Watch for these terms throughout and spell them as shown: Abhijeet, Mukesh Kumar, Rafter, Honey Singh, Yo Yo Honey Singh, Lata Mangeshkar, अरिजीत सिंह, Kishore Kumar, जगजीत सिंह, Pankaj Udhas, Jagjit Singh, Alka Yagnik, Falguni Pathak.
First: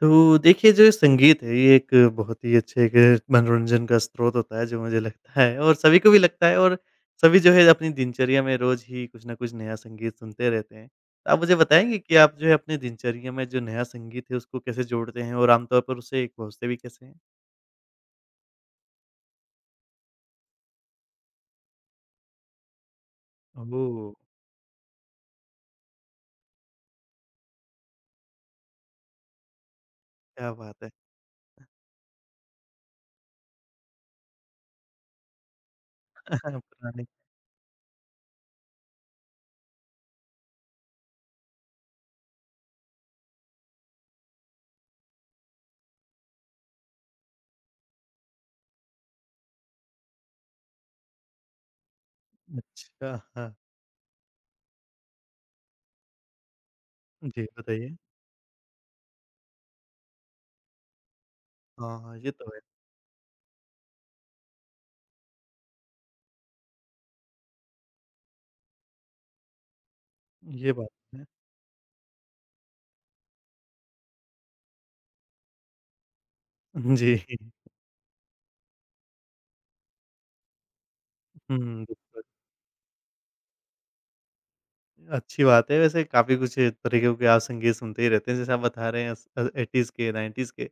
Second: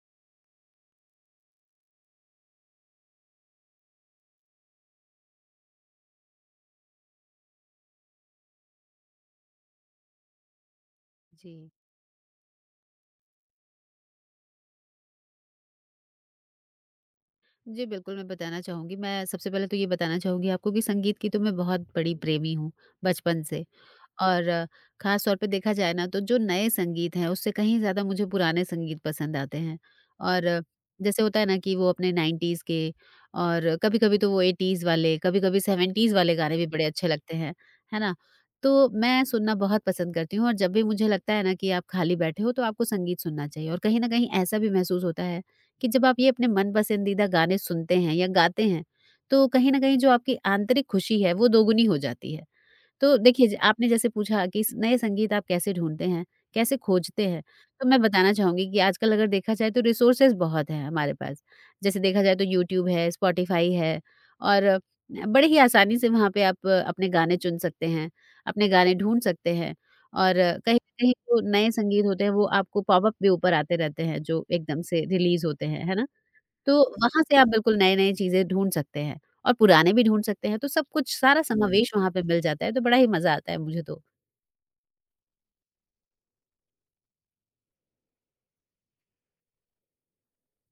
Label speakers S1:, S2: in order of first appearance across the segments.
S1: तो देखिए, जो संगीत है ये एक बहुत ही अच्छे एक मनोरंजन का स्रोत होता है जो मुझे लगता है और सभी को भी लगता है और सभी जो है अपनी दिनचर्या में रोज़ ही कुछ न कुछ नया संगीत सुनते रहते हैं। तो आप
S2: जी।
S1: मुझे बताएँगे कि आप जो है अपनी दिनचर्या में जो नया संगीत है उसको कैसे जोड़ते हैं और आमतौर पर उसे परोसते भी कैसे हैं?
S2: जी, बिल्कुल मैं बताना चाहूँगी। मैं सबसे पहले तो ये बताना चाहूँगी आपको कि संगीत की तो मैं बहुत बड़ी प्रेमी हूँ, बचपन से।
S1: ओह!
S2: और अ, खास तौर पे देखा जाए ना तो जो नए संगीत हैं उससे कहीं ज़्यादा मुझे पुराने संगीत पसंद आते हैं और
S1: क्या
S2: अ,
S1: बात है!
S2: जैसे होता है ना कि वो अपने 90s के और कभी-कभी तो वो 80s वाले, कभी-कभी 70s वाले गाने भी बड़े
S1: पुराने
S2: अच्छे लगते हैं, है ना? तो मैं सुनना बहुत पसंद करती हूँ और जब भी मुझे लगता है ना कि आप खाली बैठे हो तो आपको संगीत सुनना चाहिए और कहीं न कहीं ऐसा भी महसूस होता है कि जब आप ये अपने मन पसंदीदा गाने सुनते हैं या गाते हैं, तो कहीं न कहीं जो आपकी आंतरिक खुशी है वो दोगुनी हो जाती है।
S1: अच्छा,
S2: तो देखिए, ज
S1: हाँ।
S2: आपने जैसे पूछा कि स नए संगीत आप कैसे ढूँढते हैं, कैसे खोजते हैं?
S1: जी,
S2: तो
S1: बताइए।
S2: मैं बताना चाहूँगी कि आजकल अगर देखा जाए तो रिसोर्सेज़ बहुत हैं हमारे पास।
S1: हाँ,
S2: जैसे
S1: हाँ,
S2: देखा
S1: ये
S2: जाए तो
S1: तो है।
S2: यूट्यूब है, स्पॉटिफ़ाई है और अ, बड़े ही आसानी से वहाँ पे आप अपने गाने चुन सकते हैं, अपने गाने ढूँढ सकते हैं
S1: ये
S2: कहीं न
S1: बात
S2: कहीं
S1: है।
S2: जो नए संगीत होते हैं वो आपको पॉपअप भी ऊपर आते रहते हैं जो एकदम से रिलीज़ होते हैं, है ना? तो
S1: जी।
S2: वहाँ से आप बिल्कुल नए-नए चीज़ें ढूँढ सकते हैं और पुराने भी ढूँढ सकते हैं, तो सब कुछ सारा
S1: हुँ,
S2: समावेश वहाँ पे
S1: बिल्कुल।
S2: मिल जाता है, तो बड़ा ही मज़ा आता है मुझे तो।
S1: अच्छी बात है। वैसे काफ़ी कुछ तरीकों के आप संगीत सुनते ही रहते हैं, जैसे आप बता रहे हैं 80s के, 90s के।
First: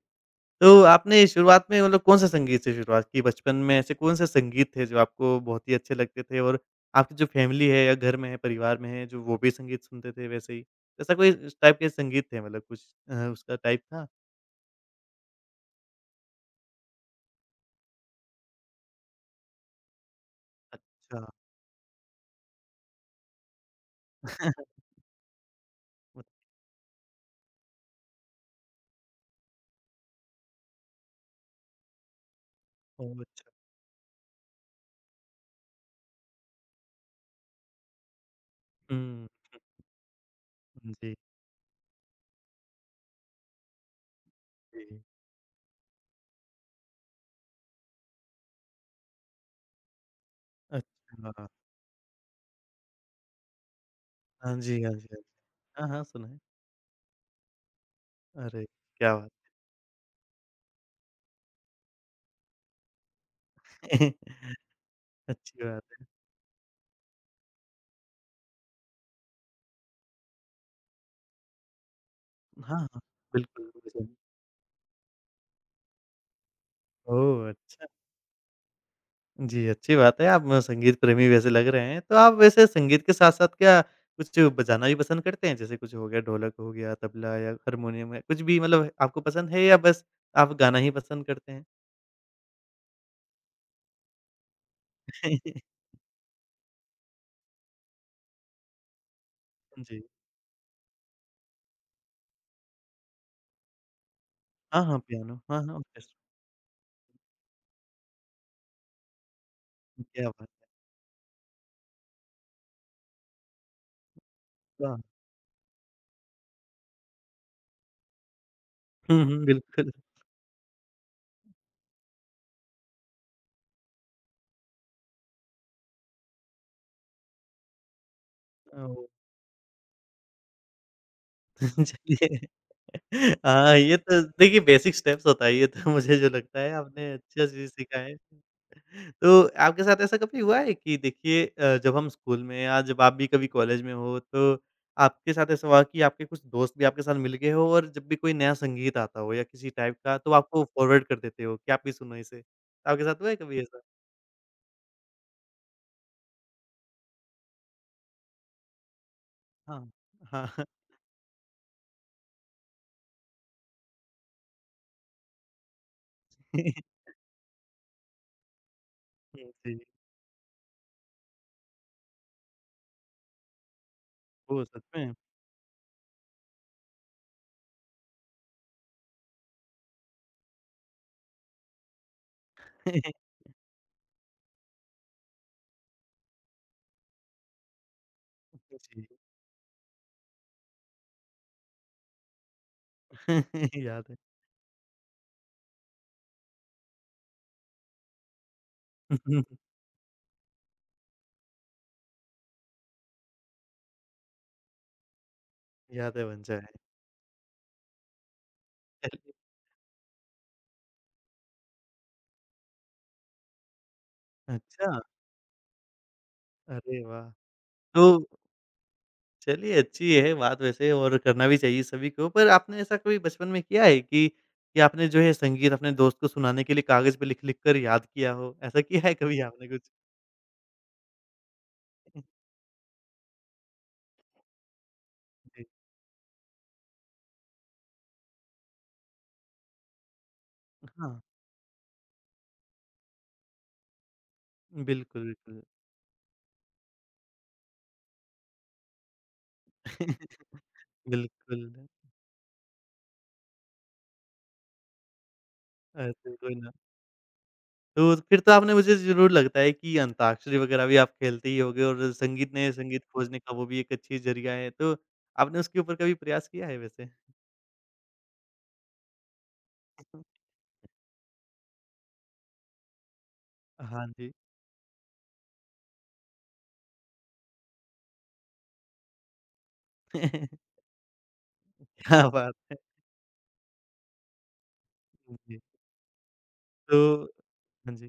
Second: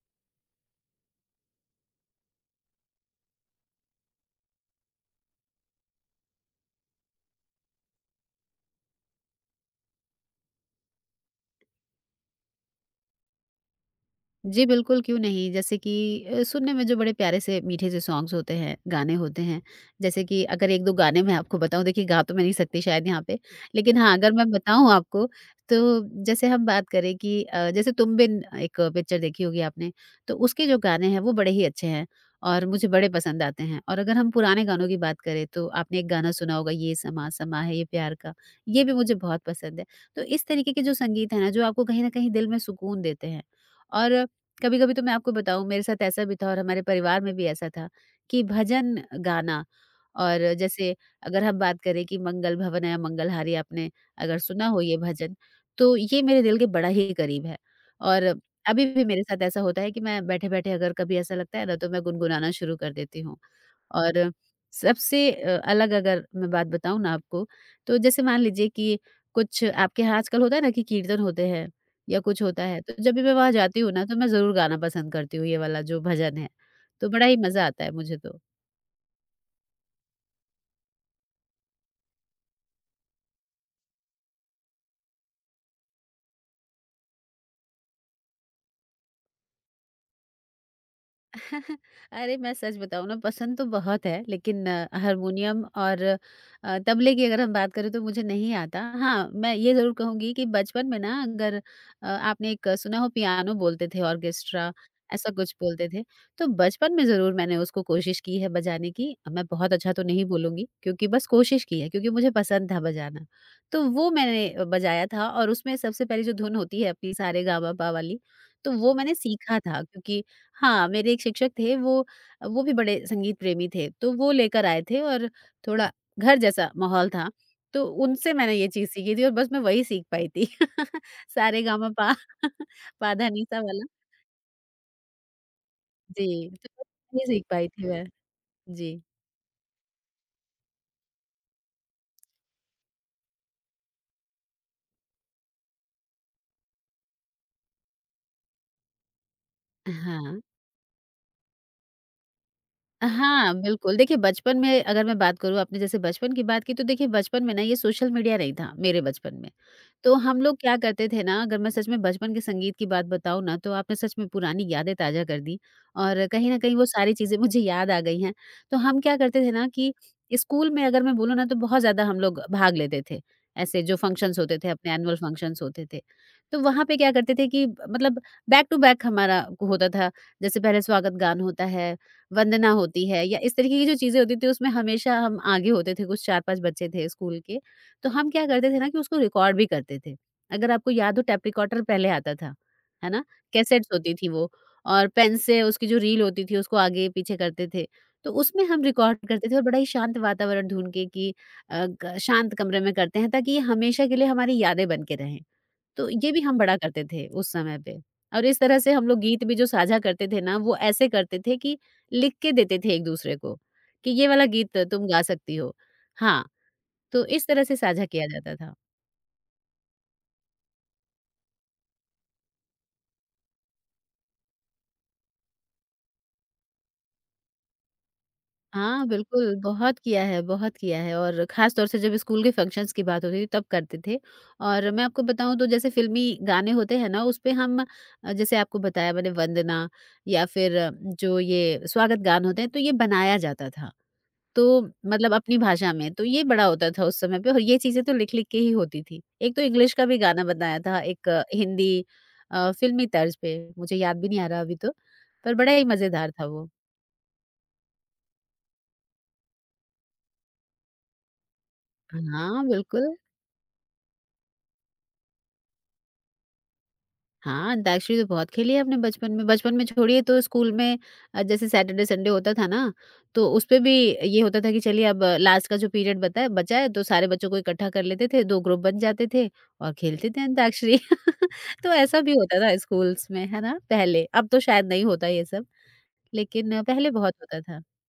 S1: तो आपने शुरुआत में मतलब कौन-से संगीत से शुरुआत की? बचपन में ऐसे कौन-से संगीत थे जो आपको बहुत ही अच्छे लगते थे और आपकी जो फैमिली है या घर में है, परिवार में है, जो वो भी संगीत सुनते थे वैसे ही? ऐसा कोई इस टाइप के संगीत थे मतलब कुछ उसका टाइप था?
S2: जी बिल्कुल, क्यों नहीं? जैसे कि सुनने में जो बड़े प्यारे से मीठे से सॉन्ग्स होते हैं, गाने होते हैं। जैसे कि अगर 1-2 गाने
S1: अच्छा।
S2: मैं आपको बताऊँ, देखिए गा तो मैं नहीं सकती शायद यहाँ पे। लेकिन हाँ, अगर मैं बताऊँ आपको तो
S1: मत
S2: जैसे हम बात करें कि जैसे तुम बिन एक पिक्चर देखी होगी आपने, तो उसके जो गाने हैं वो बड़े ही अच्छे हैं और मुझे बड़े
S1: ओह!
S2: पसंद
S1: अच्छा।
S2: आते हैं। और अगर हम पुराने गानों की बात करें तो आपने एक गाना सुना होगा ये समा समा है ये प्यार का, ये भी मुझे
S1: हुँ,
S2: बहुत पसंद है। तो इस तरीके के
S1: जी,
S2: जो
S1: जी।
S2: संगीत हैं ना, जो आपको कहीं न कहीं दिल में सुकून देते हैं। और कभी-कभी तो मैं आपको बताऊँ मेरे साथ ऐसा भी था और हमारे परिवार में भी ऐसा था कि भजन गाना और जैसे अगर
S1: अच्छा।
S2: हम बात करें कि मंगल भवन या मंगलहारी आपने अगर
S1: हाँ
S2: सुना हो
S1: जी, हाँ
S2: ये
S1: जी, हाँ जी।
S2: भजन,
S1: हाँ,
S2: तो
S1: हाँ,
S2: ये
S1: सुना है।
S2: मेरे दिल के बड़ा ही करीब है। और
S1: अरे!
S2: अभी भी
S1: क्या
S2: मेरे
S1: बात।
S2: साथ ऐसा होता है कि मैं बैठे-बैठे अगर कभी ऐसा लगता है ना तो मैं गुनगुनाना शुरू कर देती हूँ। और सबसे
S1: अच्छी
S2: अलग
S1: बात।
S2: अगर मैं बात बताऊँ ना आपको, तो जैसे मान लीजिए कि कुछ आपके यहाँ आजकल होता है ना कि कीर्तन होते हैं या कुछ होता
S1: हाँ,
S2: है, तो
S1: हाँ।
S2: जब भी मैं वहाँ
S1: बिल्कुल,
S2: जाती हूँ ना,
S1: बिल्कुल।
S2: तो मैं ज़रूर गाना पसंद करती हूँ ये वाला जो भजन है, तो बड़ा ही
S1: ओह!
S2: मज़ा आता
S1: अच्छा।
S2: है मुझे तो।
S1: जी, अच्छी बात है, आप संगीत प्रेमी वैसे लग रहे हैं। तो आप वैसे संगीत के साथ-साथ क्या कुछ बजाना भी पसंद करते हैं? जैसे कुछ हो गया ढोलक हो गया, तबला या हारमोनियम है, कुछ भी मतलब आपको पसंद है या बस आप गाना ही पसंद करते हैं?
S2: अरे मैं सच बताऊँ ना पसंद तो बहुत है लेकिन हारमोनियम और तबले की अगर हम बात करें तो मुझे नहीं आता। हाँ, मैं ये ज़रूर
S1: जी।
S2: कहूँगी कि बचपन में ना अगर आपने एक सुना हो पियानो बोलते थे ऑर्केस्ट्रा
S1: हाँ, हाँ,
S2: ऐसा
S1: पियानो।
S2: कुछ
S1: हाँ, हाँ,
S2: बोलते थे।
S1: ऑर्केस्ट्रा।
S2: तो बचपन में ज़रूर मैंने उसको कोशिश की है बजाने की। मैं बहुत अच्छा तो नहीं
S1: क्या बात है!
S2: बोलूँगी क्योंकि बस कोशिश की है क्योंकि मुझे पसंद था बजाना। तो वो मैंने
S1: वाह!
S2: बजाया था और उसमें सबसे पहली जो धुन होती है अपनी सारेगामापा वाली तो वो मैंने
S1: हुँ, हुँ,
S2: सीखा था
S1: बिल्कुल।
S2: क्योंकि हाँ, मेरे एक शिक्षक थे वो भी बड़े संगीत प्रेमी थे, तो वो लेकर आए थे और थोड़ा घर जैसा माहौल था, तो उनसे मैंने ये चीज़
S1: ओह!
S2: सीखी थी और बस मैं वही सीख पाई थी। सारेगामापा पा,
S1: चलिए
S2: पा धा, नी, सा
S1: हाँ,
S2: वाला।
S1: ये तो देखिए बेसिक स्टेप्स होता है ये तो मुझे जो
S2: जी,
S1: लगता है
S2: तो
S1: आपने
S2: बस ये सीख
S1: अच्छा
S2: पाई
S1: चीज़
S2: थी
S1: सीखा
S2: मैं।
S1: है।
S2: जी।
S1: तो आपके साथ ऐसा कभी हुआ है कि देखिए, जब हम स्कूल में या जब आप भी कभी कॉलेज में हो तो आपके साथ ऐसा हुआ कि आपके कुछ दोस्त भी आपके साथ मिल गए हो और जब भी कोई नया संगीत आता हो या किसी टाइप का तो
S2: हाँ।
S1: आपको फॉरवर्ड कर देते हो कि आप भी सुनो इसे। तो आपके साथ हुआ है
S2: हाँ,
S1: कभी ऐसा?
S2: बिल्कुल। देखिए बचपन में अगर मैं बात करूँ आपने जैसे बचपन की बात की तो देखिए बचपन में ना ये सोशल मीडिया नहीं था मेरे बचपन में।
S1: हाँ।
S2: तो हम लोग
S1: हाँ।
S2: क्या करते थे ना अगर मैं सच में बचपन के संगीत की बात बताऊँ ना तो आपने सच में पुरानी यादें ताज़ा कर दी और कहीं न कहीं वो सारी चीज़ें मुझे याद आ गई हैं। तो हम क्या करते थे ना
S1: जी।
S2: कि स्कूल में अगर मैं बोलूँ ना तो बहुत ज़्यादा हम लोग भाग लेते थे। ऐसे जो फंक्शन्स होते
S1: ओह!
S2: थे
S1: सच
S2: अपने
S1: में?
S2: एनुअल फंक्शन्स होते थे। तो वहाँ पे क्या करते थे कि मतलब बैक टू बैक हमारा होता था। जैसे पहले स्वागत गान होता है वंदना होती है या इस तरीके की जो चीज़ें होती थी उसमें हमेशा हम आगे होते थे, कुछ 4-5 बच्चे थे स्कूल के, तो हम क्या करते थे ना कि
S1: जी।
S2: उसको रिकॉर्ड भी करते थे। अगर आपको याद हो टेप रिकॉर्डर पहले आता था, है ना? कैसेट्स
S1: याद
S2: होती
S1: है।
S2: थी वो और पेन से उसकी जो रील होती थी उसको आगे-पीछे करते थे। तो उसमें हम रिकॉर्ड करते थे और बड़ा ही शांत वातावरण ढूँढ के कि अ, ग शांत कमरे में करते हैं ताकि ये हमेशा के लिए हमारी यादें बन के रहें। तो
S1: यादें
S2: ये भी
S1: बन
S2: हम
S1: जाए।
S2: बड़ा करते थे उस समय पे और इस तरह से हम लोग गीत भी जो साझा करते थे ना, वो ऐसे करते थे कि लिख के देते थे एक-दूसरे को, कि ये वाला गीत
S1: अच्छा,
S2: तुम गा सकती हो। हाँ,
S1: अरे
S2: तो
S1: वाह!
S2: इस तरह से साझा
S1: तो
S2: किया जाता था।
S1: चलिए अच्छी है बात वैसे और करना भी चाहिए सभी को। पर आपने ऐसा कभी बचपन में किया है कि आपने जो है संगीत अपने दोस्त को सुनाने के लिए कागज़ पे लिख-लिख कर याद किया हो? ऐसा किया
S2: हाँ,
S1: है कभी
S2: बिल्कुल,
S1: आपने कुछ?
S2: बहुत किया है और ख़ास तौर से जब स्कूल के फंक्शंस की बात होती थी तब करते थे और मैं आपको बताऊँ
S1: जी।
S2: तो जैसे फ़िल्मी गाने होते हैं ना, उसपे हम जैसे आपको बताया मैंने वंदना या फिर
S1: हाँ,
S2: जो ये स्वागत गान होते हैं, तो ये बनाया जाता था। तो
S1: बिल्कुल,
S2: मतलब अपनी
S1: बिल्कुल।
S2: भाषा में, तो ये बड़ा होता था उस समय पे और ये चीज़ें तो लिख-लिख के ही होती थी। एक तो इंग्लिश का भी गाना बनाया था एक
S1: बिल्कुल,
S2: हिंदी फ़िल्मी तर्ज पे, मुझे याद भी नहीं आ रहा अभी तो, पर बड़ा ही मज़ेदार
S1: ऐसे
S2: था
S1: कोई
S2: वो।
S1: ना तो फिर तो आपने मुझे ज़रूर लगता है कि अंताक्षरी वगैरह भी आप खेलते ही होंगे और संगीत
S2: हाँ,
S1: ने संगीत
S2: बिल्कुल।
S1: खोजने का वो भी एक अच्छी ज़रिया है। तो आपने उसके ऊपर कभी प्रयास किया है वैसे?
S2: हाँ, अंताक्षरी तो बहुत खेली है हमने बचपन में। बचपन में छोड़िए तो स्कूल में जैसे सैटरडे संडे होता था ना, तो उसपे भी
S1: हाँ जी।
S2: ये होता था कि चलिए अब लास्ट का जो पीरियड बता है बचा है तो सारे बच्चों को इकट्ठा कर लेते थे, 2 ग्रुप बन जाते थे और खेलते थे अंताक्षरी। तो ऐसा
S1: क्या
S2: भी
S1: बात
S2: होता था
S1: है!
S2: स्कूल्स में, है ना? पहले, अब तो शायद नहीं होता ये
S1: जी।
S2: सब, लेकिन
S1: तो
S2: पहले बहुत होता था।
S1: हाँ जी,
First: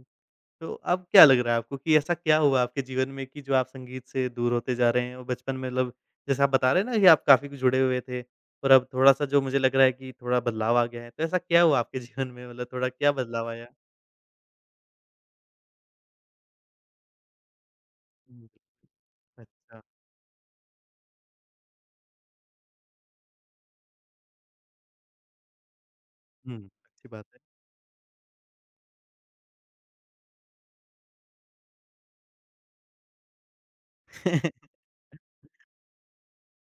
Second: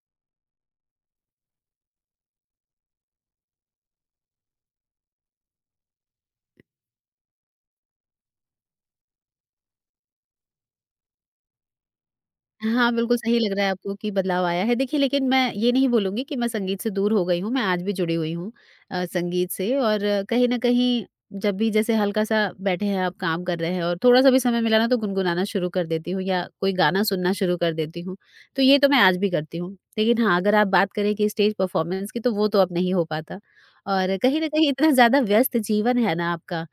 S1: तो अब क्या लग रहा है आपको कि ऐसा क्या हुआ आपके जीवन में कि जो आप संगीत से दूर होते जा रहे हैं और बचपन में मतलब जैसे आप बता रहे हैं ना कि आप काफ़ी कुछ जुड़े हुए थे और अब थोड़ा-सा जो मुझे लग रहा है कि थोड़ा बदलाव आ गया है, तो ऐसा क्या हुआ आपके जीवन में मतलब थोड़ा
S2: हाँ,
S1: क्या
S2: बिल्कुल सही
S1: बदलाव
S2: लग रहा
S1: आया?
S2: है आपको कि बदलाव आया है। देखिए लेकिन मैं ये नहीं बोलूँगी कि मैं संगीत से दूर हो गई हूँ, मैं आज भी जुड़ी हुई
S1: हुँ,
S2: हूँ संगीत से
S1: अच्छा,
S2: और कहीं न कहीं जब भी जैसे हल्का-सा बैठे हैं आप काम कर रहे हैं और थोड़ा-सा भी समय मिला ना तो गुनगुनाना शुरू कर देती हूँ या
S1: हुँ,
S2: कोई गाना
S1: अच्छी बात
S2: सुनना
S1: है।
S2: शुरू कर देती हूँ। तो ये तो मैं आज भी करती हूँ। लेकिन हाँ, अगर आप बात करें कि स्टेज परफ़ॉर्मेंस की तो वो तो अब नहीं हो पाता और कहीं न कहीं इतना ज़्यादा व्यस्त जीवन है ना आपका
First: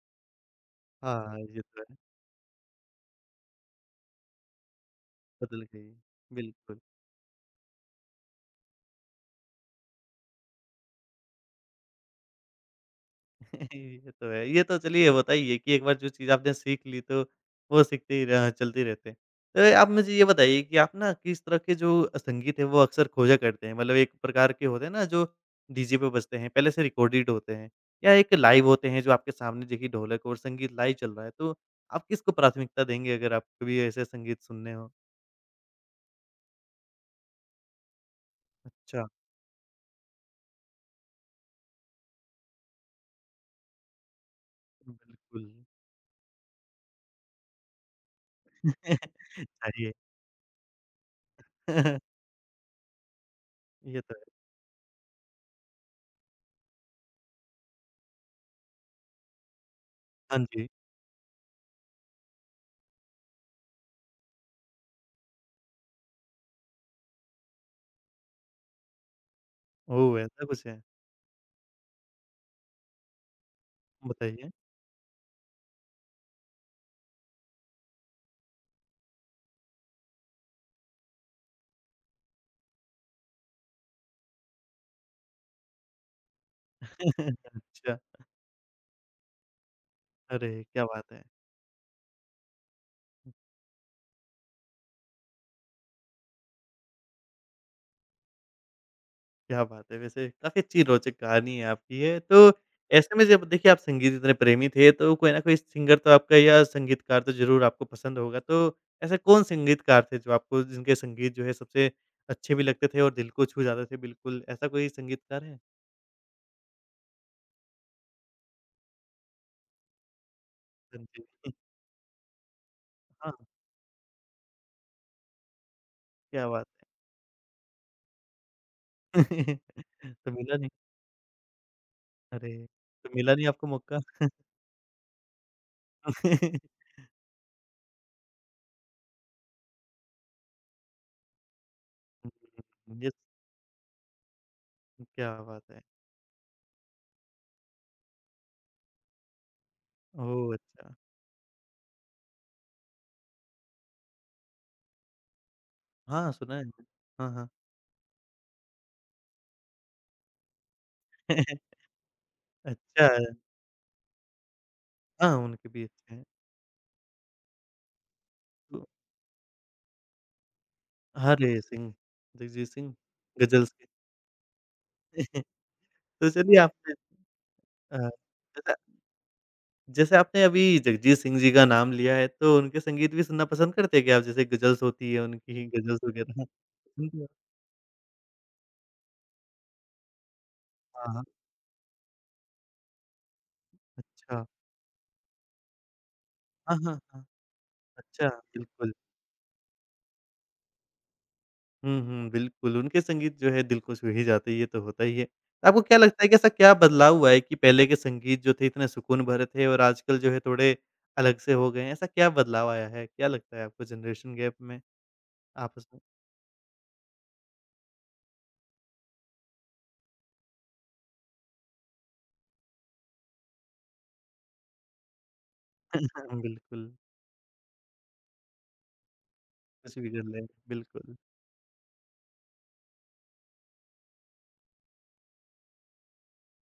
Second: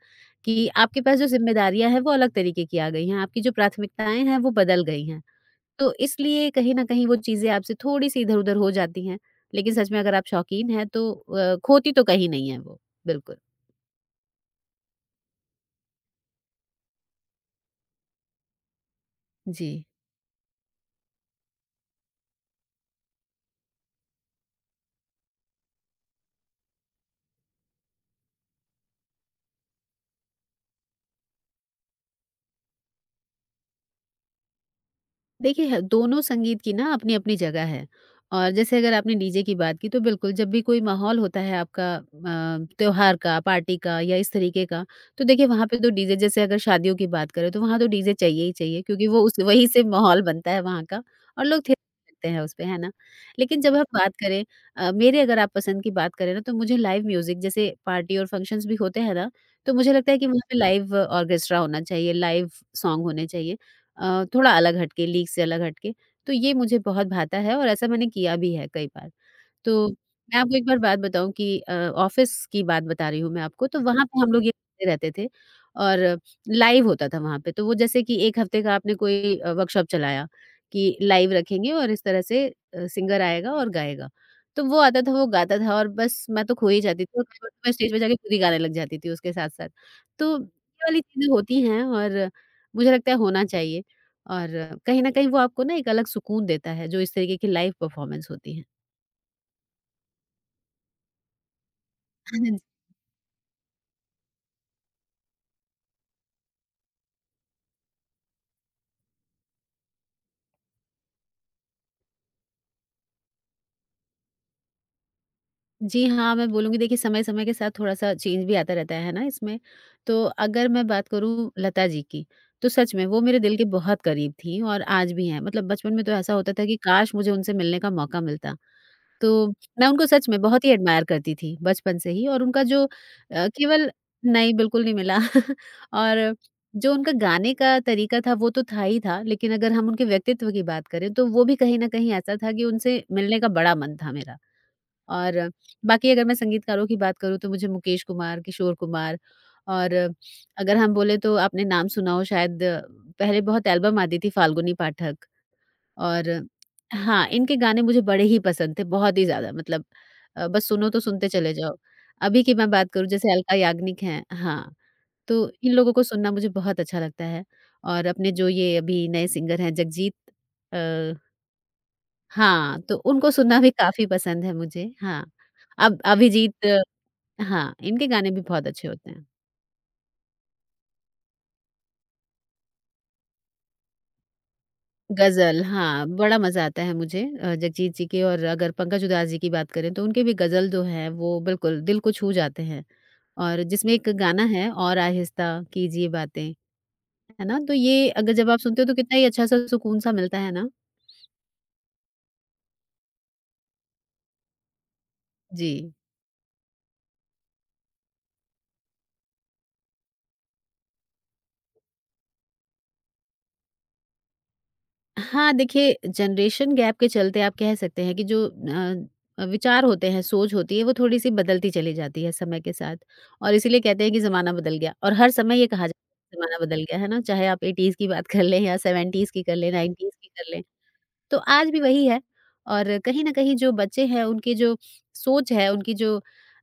S2: कि आपके पास जो
S1: हाँ, ये तो
S2: ज़िम्मेदारियाँ
S1: है,
S2: हैं वो अलग तरीके की आ गई हैं, आपकी जो प्राथमिकताएँ हैं वो बदल गई हैं।
S1: बदल गई,
S2: तो इसलिए कहीं
S1: बिल्कुल।
S2: न कहीं वो चीज़ें आपसे थोड़ी-सी इधर-उधर हो जाती हैं। लेकिन सच में अगर आप शौकीन हैं तो खोती तो कहीं नहीं है वो। बिल्कुल।
S1: ये तो है। ये तो चलिए ये बताइए कि एक बार जो चीज़ आपने सीख ली तो वो सीखते ही रह चलते रहते हैं।
S2: जी।
S1: तो आप मुझे ये बताइए कि आप ना किस तरह के जो संगीत है वो अक्सर खोजा करते हैं? मतलब एक प्रकार के होते हैं ना जो डीजे पे बजते हैं, पहले से रिकॉर्डेड होते हैं या एक लाइव होते हैं जो आपके सामने देखिए ढोलक और संगीत लाइव चल रहा है। तो आप किसको प्राथमिकता देंगे अगर आपको भी ऐसे संगीत सुनने हो?
S2: देखिए ह दोनों संगीत की ना अपनी-अपनी जगह है। और जैसे अगर
S1: अच्छा,
S2: आपने डीजे की बात की तो बिल्कुल जब भी कोई माहौल होता है आपका त्योहार का, पार्टी का या इस तरीके का तो देखिए
S1: बिल्कुल।
S2: वहाँ पे तो डीजे जैसे अगर शादियों की बात करें तो वहाँ तो डीजे चाहिए ही चाहिए क्योंकि वो उस वहीं से
S1: चाहिए।
S2: माहौल बनता है वहाँ का और लोग थे सकते हैं उस पे, है ना? लेकिन जब हम
S1: ये
S2: बात
S1: तो
S2: करें
S1: है।
S2: मेरे अगर आप पसंद की बात करें ना तो मुझे लाइव म्यूज़िक जैसे पार्टी और फंक्शंस भी होते हैं ना, तो मुझे लगता है कि
S1: हाँ
S2: वहाँ पे
S1: जी।
S2: लाइव ऑर्केस्ट्रा होना चाहिए, लाइव सॉन्ग होने चाहिए। थोड़ा अलग हटके, लीक से अलग हटके, तो ये मुझे बहुत भाता है और ऐसा मैंने किया भी है कई बार। तो
S1: ओह!
S2: मैं
S1: ऐसा
S2: आपको एक
S1: कुछ
S2: बार
S1: है?
S2: बात बताऊँ कि ऑफ़िस की बात बता रही हूँ मैं आपको, तो वहाँ पे हम लोग ये
S1: बताइए।
S2: करते रहते थे और लाइव होता था वहाँ पे। तो वो जैसे कि 1 हफ्ते का आपने कोई वर्कशॉप चलाया कि लाइव रखेंगे और इस तरह से सिंगर आएगा और गाएगा। तो वो आता था, वो गाता था और बस मैं तो खो ही जाती थी और कई बार तो मैं स्टेज
S1: अच्छा।
S2: पे जाके खुद ही गाने लग जाती थी उसके साथ-साथ। तो ये
S1: अरे! क्या
S2: वाली
S1: बात है!
S2: चीज़ें होती हैं और मुझे लगता है होना चाहिए और कहीं न कहीं वो आपको ना एक अलग सुकून देता है, जो इस तरीके की लाइव परफ़ॉर्मेंस होती है।
S1: क्या बात है! वैसे काफ़ी अच्छी रोचक कहानी है आपकी ये। तो ऐसे में जब देखिए आप संगीत इतने प्रेमी थे तो कोई ना कोई सिंगर तो आपका या संगीतकार तो ज़रूर आपको पसंद होगा। तो ऐसे कौन संगीतकार थे जो आपको जिनके संगीत जो है सबसे अच्छे भी लगते थे और दिल को छू जाते थे बिल्कुल, ऐसा कोई संगीतकार है?
S2: जी हाँ, मैं बोलूँगी देखिए समय-समय के साथ थोड़ा-सा चेंज भी आता रहता है ना इसमें। तो अगर मैं
S1: हाँ
S2: बात करूँ
S1: जी।
S2: लता जी की, तो सच में वो
S1: हाँ,
S2: मेरे दिल के बहुत करीब थीं और आज भी हैं। मतलब बचपन में तो ऐसा
S1: क्या
S2: होता था
S1: बात
S2: कि काश मुझे उनसे मिलने का मौका मिलता।
S1: है!
S2: तो मैं उनको सच
S1: तो
S2: में
S1: मिला
S2: बहुत
S1: नहीं?
S2: ही एडमायर करती थी बचपन से ही और
S1: अरे!
S2: उनका जो
S1: तो मिला नहीं आपको
S2: केवल
S1: मौका?
S2: नहीं, बिल्कुल नहीं मिला और जो उनका गाने का तरीका था वो तो था ही था, लेकिन अगर हम उनके व्यक्तित्व की बात करें तो वो भी कहीं न कहीं ऐसा था कि
S1: हुँ,
S2: उनसे
S1: ये
S2: मिलने का बड़ा मन था मेरा।
S1: क्या
S2: और
S1: बात है!
S2: बाकी अगर मैं संगीतकारों की बात करूँ तो मुझे मुकेश कुमार, किशोर कुमार और
S1: ओह!
S2: अगर हम
S1: अच्छा।
S2: बोले तो आपने नाम सुना हो शायद पहले बहुत एल्बम आती थी फाल्गुनी पाठक और
S1: हाँ, सुना है।
S2: हाँ,
S1: हाँ, हाँ।
S2: इनके गाने मुझे बड़े ही पसंद थे, बहुत ही ज़्यादा मतलब बस सुनो तो सुनते चले जाओ। अभी की मैं बात करूँ
S1: अच्छा है।
S2: जैसे अलका याग्निक हैं हाँ,
S1: हाँ,
S2: तो
S1: उनके
S2: इन
S1: भी
S2: लोगों को
S1: अच्छे हैं।
S2: सुनना मुझे बहुत अच्छा लगता है और अपने जो ये
S1: तो
S2: अभी नए सिंगर हैं जगजीत अ
S1: हरे सिंह, जगजीत
S2: हाँ,
S1: सिंह,
S2: तो उनको सुनना
S1: गज़ल
S2: भी
S1: से।
S2: काफ़ी पसंद है मुझे, हाँ। अब
S1: तो चलिए
S2: अभिजीत
S1: आपने
S2: हाँ, इनके गाने भी बहुत
S1: जैसा
S2: अच्छे होते हैं।
S1: जैसे आपने अभी जगजीत सिंह जी का नाम लिया है, तो उनके संगीत भी सुनना पसंद करते हैं क्या आप? जैसे गज़ल्स होती है
S2: गज़ल
S1: उनकी गज़ल्स
S2: हाँ, बड़ा
S1: वगैरह
S2: मज़ा आता है
S1: सुनते
S2: मुझे
S1: हो?
S2: अ, जगजीत जी के और अगर पंकज उधास जी की बात करें तो उनके भी गज़ल जो हैं
S1: हाँ, हाँ।
S2: वो बिल्कुल दिल को छू जाते हैं। और जिसमें एक गाना
S1: अच्छा।
S2: है और आहिस्ता कीजिए बातें,
S1: हाँ, हाँ, हाँ।
S2: है ना? तो ये
S1: अच्छा,
S2: अगर जब आप सुनते हो
S1: बिल्कुल।
S2: तो कितना ही अच्छा-सा सुकून-सा मिलता है ना?
S1: हुँ, हुँ, बिल्कुल, उनके संगीत जो है दिल को छू ही जाते हैं, ये तो होता ही है।
S2: जी।
S1: आपको क्या लगता है कि ऐसा क्या बदलाव हुआ है कि पहले के संगीत जो थे इतने सुकून भरे थे और आजकल जो है थोड़े अलग से हो गए हैं, ऐसा क्या बदलाव आया है? क्या लगता है आपको जनरेशन गैप में
S2: हाँ,
S1: आपस
S2: देखिए
S1: में
S2: जनरेशन गैप के चलते आप कह सकते हैं कि जो विचार होते हैं, सोच होती है, वो थोड़ी-सी बदलती चली जाती है समय के साथ और इसीलिए कहते हैं कि ज़माना बदल गया और हर समय ये कहा जाता है
S1: हुँ,
S2: ज़माना बदल
S1: बिल्कुल,
S2: गया, है ना? चाहे आप 80s की बात कर लें या 70s की कर लें,
S1: कुछ भी
S2: 90s
S1: कर
S2: की
S1: लें,
S2: कर लें।
S1: बिल्कुल।
S2: तो आज भी वही है और कहीं न कहीं जो बच्चे हैं उनकी जो सोच है, उनकी जो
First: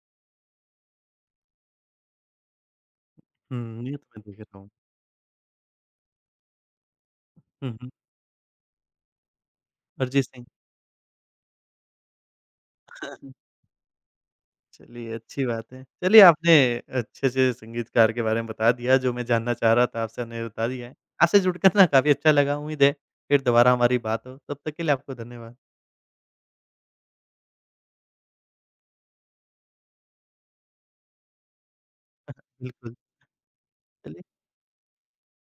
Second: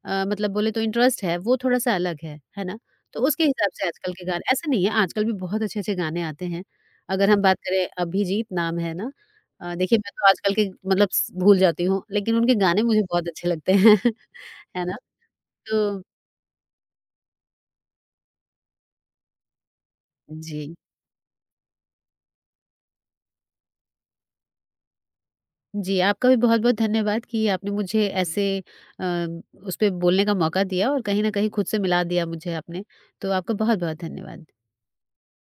S2: मतलब बोले तो इंटरेस्ट है वो थोड़ा-सा अलग है ना? तो उसके हिसाब
S1: हुँ,
S2: से
S1: ये तो
S2: आजकल
S1: मैं
S2: के
S1: देख
S2: गाने
S1: रहा हूँ।
S2: ऐसा नहीं है आजकल भी बहुत अच्छे-अच्छे गाने आते हैं। अगर हम बात
S1: हुँ,
S2: करें
S1: हुँ,
S2: अभिजीत नाम है ना देखिए मैं
S1: अरिजीत
S2: तो
S1: सिंह।
S2: आजकल के मतलब स भूल जाती हूँ लेकिन उनके गाने मुझे बहुत अच्छे लगते हैं, है ना?
S1: चलिए, अच्छी बात है।
S2: तो
S1: चलिए, आपने अच्छे-अच्छे संगीतकार के बारे में बता दिया, जो मैं जानना चाह रहा था, आपसे आपने बता
S2: जी।
S1: दिया है। आपसे जुड़कर ना काफ़ी अच्छा लगा, उम्मीद है फिर दोबारा हमारी बात हो। तब तक के लिए आपको धन्यवाद।
S2: जी, आपका भी बहुत-बहुत धन्यवाद कि आपने मुझे ऐसे अ, उस पे बोलने का मौका दिया और कहीं न कहीं खुद से मिला दिया मुझे आपने।
S1: बिल्कुल,
S2: तो आपका बहुत-बहुत
S1: चलिए।
S2: धन्यवाद।